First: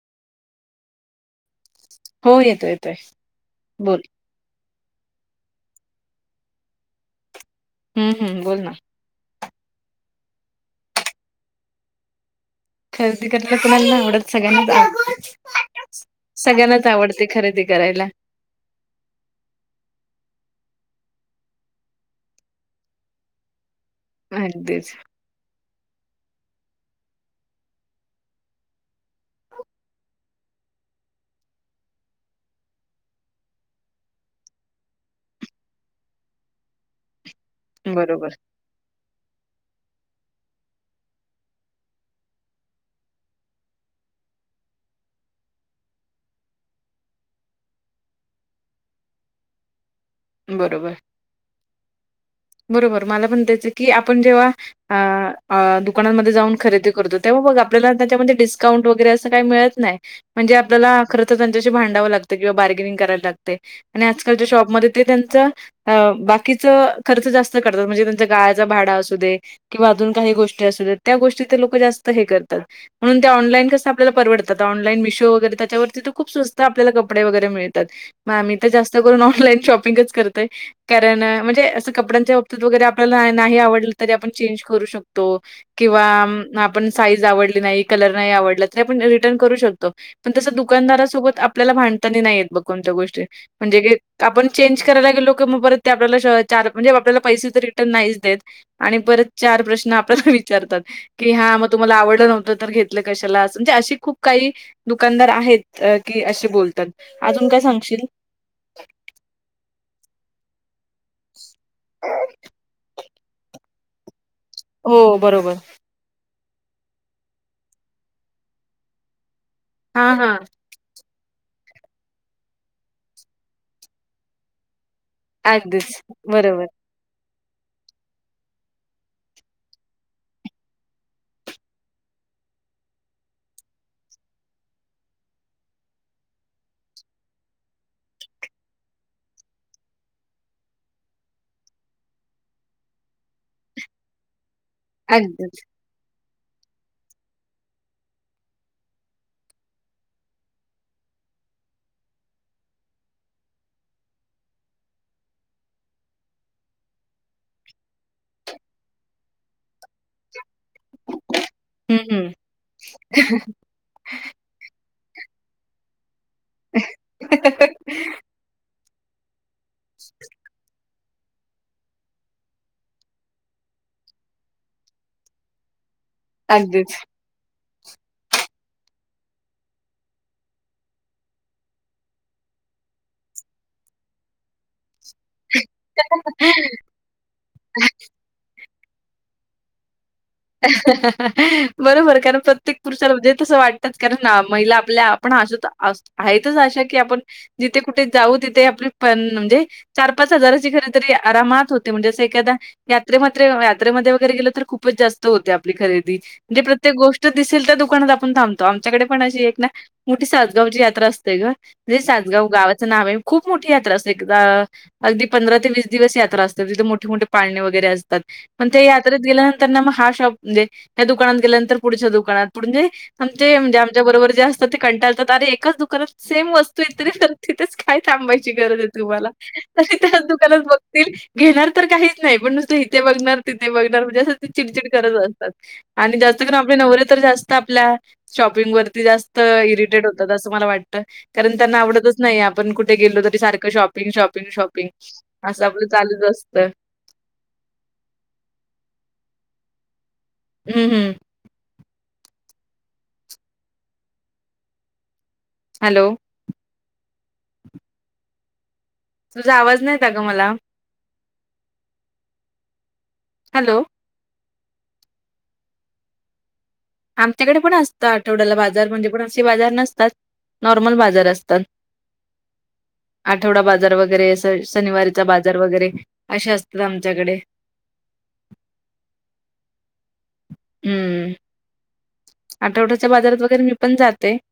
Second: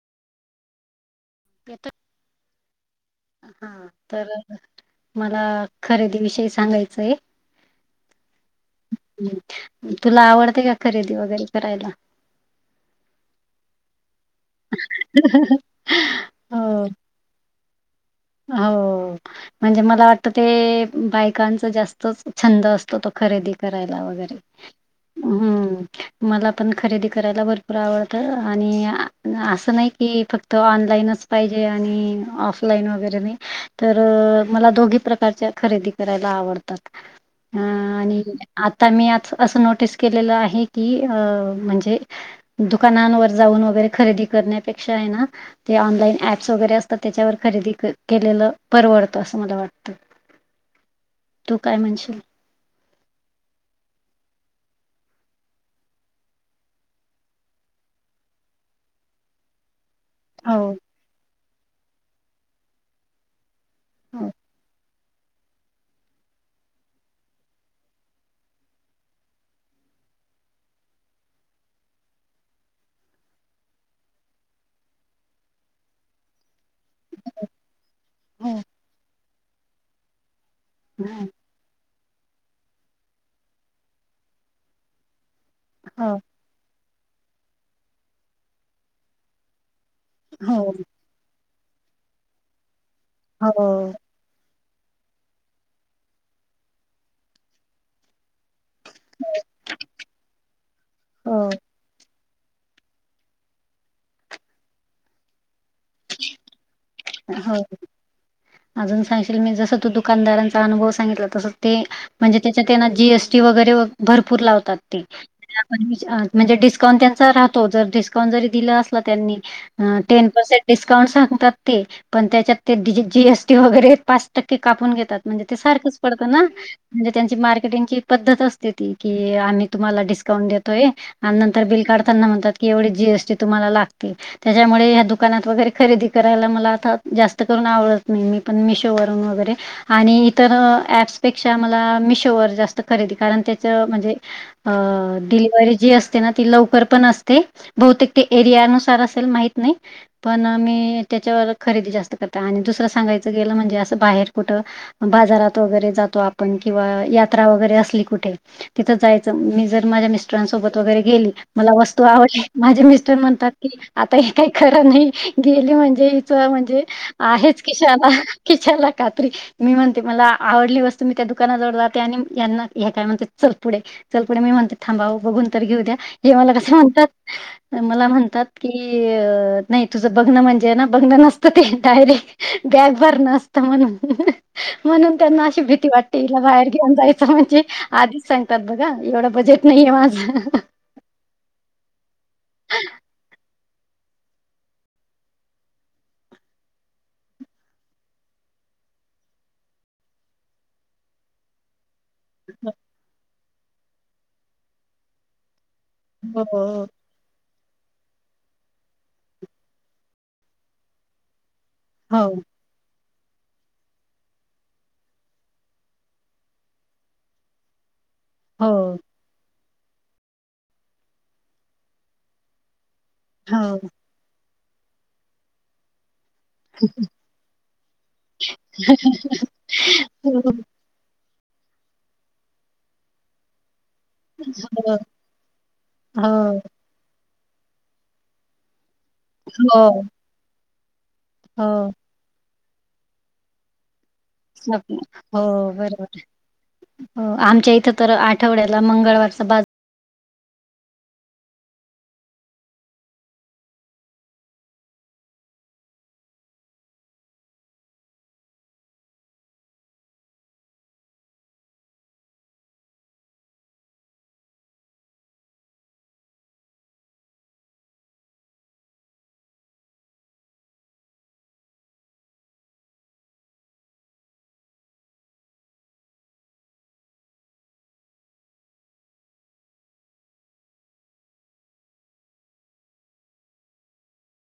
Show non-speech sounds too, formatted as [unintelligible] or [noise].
[inaudible] हो येतो येतोय. बोल तर मला खरेदी विषयी सांगायचंय. हम्म हम् बोल ना. तुला आवडतय का खरेदी वगैरे करायला. खरेदी करताल कुणाला नाही आवडत सगळ्यांनाच [unintelligible] सगळ्यांनाच आवडत. ते खरेदी करायला. हाव म्हणजे मला वाटत ते बायकांच जास्तच छंद असतो तो खरेदी. करायला वगैरे अगदीच हम्म. मला पण खरेदी करायला भरपूर आवडत आणि असं नाही की फक्त. तो ऑनलाईनच पाहिजे आणि ऑफलाईन वगैरे. तर मला दोघी प्रकारच्या खरेदी करायला आवडतात. अ आणि बरोबर आता मी आ असं नोटीस केलेलं आहे की अ म्हणजे. दुकानांवर जाऊन वगैरे खरेदी करण्यापेक्षा आहे ना. ते ऑनलाईन ऍप्स वगैरे असतात त्याच्यावर खरेदी क केलेलं परवडतं असं मला वाटतं. बरोबर. तू काय म्हणशील? बरोबर मला पण तेच की आपण जेव्हा आ दुकानांमध्ये जाऊन खरेदी करतो तेव्हा बघ आपल्याला त्याच्यामध्ये डिस्काउंट वगैरे असं काय मिळत नाही. म्हणजे हो आपल्याला खर तर त्यांच्याशी भांडावं लागतं किंवा बार्गेनिंग कराय लागते आणि हो आजकालच्या शॉपमध्ये ते त्यांच अ बाकीच खर्च जास्त करतात म्हणजे त्यांच्या गाळाचा भाडा असू दे किंवा अजून काही गोष्टी अस त्या गोष्टी ते लोक जास्त हे करतात. म्हणून ते ऑनलाई कसं आपल्याला परवडतात ऑनलाईन मिशो वगैरे त्याच्यावरती ते खूप स्वस्त स्त आपल्याला कपडे वगैरे मिळतात मग आम्ही हो तर जास्त करून ऑनलाईन शॉपिंगच करतोय. कारण हं. म्हणजे असं कपड्यांच्या बाबतीत वगैरे आपल्याला नाही आवडलं तरी आपण चेंज करू शकतो. किंवा हो आपण साईज आवडली नाही कलर नाही आवडला तरी आपण रिटर्न करू शकतो. पण तसं हो दुकानदारासोबत आपल्याला भांडताना नाहीेत बघ कोणत्या गोष्टी हो म्हणजे घे आपण चेंज करायला गेलो क मग परत ते आपल्याला चार म्हणजे आपल्याला पैसे तर रिटर्न नाहीच देत. आणि परत चार प्रश्न आपल्यास विचारतात की हो हा मग तुम्हाला आवडलं नव्हतं तर घेत ल कशाला म्हणजे अशी खूप काही दुकानदार आहेत की असे बोलतात. अजून काय हो सांगशील? अजून सांगशील मी जस तू दुकानदारांचा अनुभव सा सांगितलं तसं ते म्हणज त्या जीएसटी वगरे भरपूर लावतात ते. हो, बरोबर. म्हणजे डिस्काउंट त्यां राहतो जर डिस्काउंट जरी दिला अस त्यांनी हां, टेन हां. पर्सेंट. डिस्काउंट सांगतात ते पण त्याच्यात ते डि जी जीएसटी वगैरे पाच टक्के कापून घेतात. म्हणजे ते सारखंच अगदीच. पडतं ना. बरोबर. म्हणजे त्यांची मार्केटिंगची पद्धत असते ती की आम्ही तुम्हाला डिस्काउंट देतोय. आणि नंतर बिल काढताना म्हणतात की एवढी जीएसटी तुम्हाला लागती. त्याच्यामुळे या दुकानात वगैरे खरेदी कर करायला मला आता जास्त करून आवडत नाही मी पण मिशोवररून वगैरे आणि इतर ऍप्सपेक्षा मला मिशोवरर जास्त खरेदी कारण त्याच म्हणजे अ अगदीच. डिलेवरी जी असते. ती लवकर पण असते बहुतेक एरिया नुसार असेल माहित नाही पण मी त्याच्यावर खरेदी जास्त करतात आणि दुसरं सांगायचं गेलं म्हणजे असं बाहेर कुठं बाजारात वगैरे जातो आपण किंवा यात्रा वगैरे असली कुठे तिथं जायचं मी जर माझ्या मिस्टरांसोबत वगैरे गेली मला हं, वस्तू हं. आवड माझे मिस्टर म्हणतात की आता हे काही खरं नाही गेले म्हणजे च म्हणजे आहेच किशाला किशाला कात्री मी म्हणते मला आवडली वस्तू मी त्या दुकानाजवळ जाते आणि यांना हे काय म्हणते चल पुढे. चल पुढे मी म्हणते थांबाव बघून तर घेऊ द्या. हे मला कसं अगदीच. म्हणतात मला म्हणतात की अ नाही तुझं बघण म्हणजे बघणं नसतं ते डायरे बॅग भरन असत म्हणून म्हणून त्यांना भीती वाटते हला बाहेर घेऊन जायचं म्हणजे आधीच सांगतात बघा एवढं बजेट नाहीय माझं. हम्म हा हा हा आ बरोबर कारण प्रत्येक पुरुषाला म्हणजे तस वाट तच कारण महिला आपल्या आपण अस आहेतच अशा की आपण जिथे कुठे जाऊ तिथे आपली पण म्हणजे चार पाच हजाराची खरेदी तरी आरामात होते म्हणजें असं एक क दा यात्रेमध्ये यात्रेमध्ये वगैरे गेलं तर खूपच जास्त होते आपली खरेदी म्हणजे हो. प्रत्येक गोष्ट तो दिसेल त्या दुकानात आपण थांबतो आमच्याकडे पण अशी एक ना मोठी सासगावची यात्रा असते ग म्हणजे हो, सजगाव गावाचं नाव आहे खूप मोठी यात्रा असते एकदा अगदी पंधरा, ते वीस दिवस यात्रा असतात. तिथे मोठे मोठे पाळणे वगैरे असतात. हो, पण ते, यात्रेत गेल्यानंतर ना मग हा, शॉप म्हणजे या, दुकानात गेल्यानंतर, पुढच्या दुकानात पु म्हणजे. आमचे हे म्हजे हो. आमच्या बरोबरे, जे असत ते कटाळतात अरे एकाच दुकानात सेम वस्तू इतरी व तथच काय, थांबायची गरज आहे. तुम्हाला तरी त्याच हो, दुकानात बघ. घेणार तर काहीच नाही, पण नुसतं इथे बघणार तिथे, बघणार म्हणजे असं चिडचिड, हो. करत असतत आणि जास्त करून हो, आपले नवरे तर जास्त आपल्या शॉपिंग वरती जा त हो, इरिटेट होत अस मला वाटत कारण त्यांना हो. आवडत नाही आपण कुठे गेलो तरी सारखं शॉपिंग शॉपिंग शॉपिंग स्वप्न. हो, असं आपलं बरोबर. चालूच असतं. हो आमच्या इथं तर आठवड्याला मंगळवारचा बाज हम्म हम्म. हॅलो? तुझा आवाज नाही, येत आहे ग मला हॅलो? आमच्याकडे पण असतं आठवड्याला बाजार, म्हणजे पण असे बाजार नसतात. नॉर्मल बाजार असतात, आठवडा बाजार वगैरे, शनिवारीचा बाजार वगैरे. असे असतात आमच्याकडे. [unintelligible] हम्म, आठवड्याच्या बाजारात वगैरे, मी पण जाते.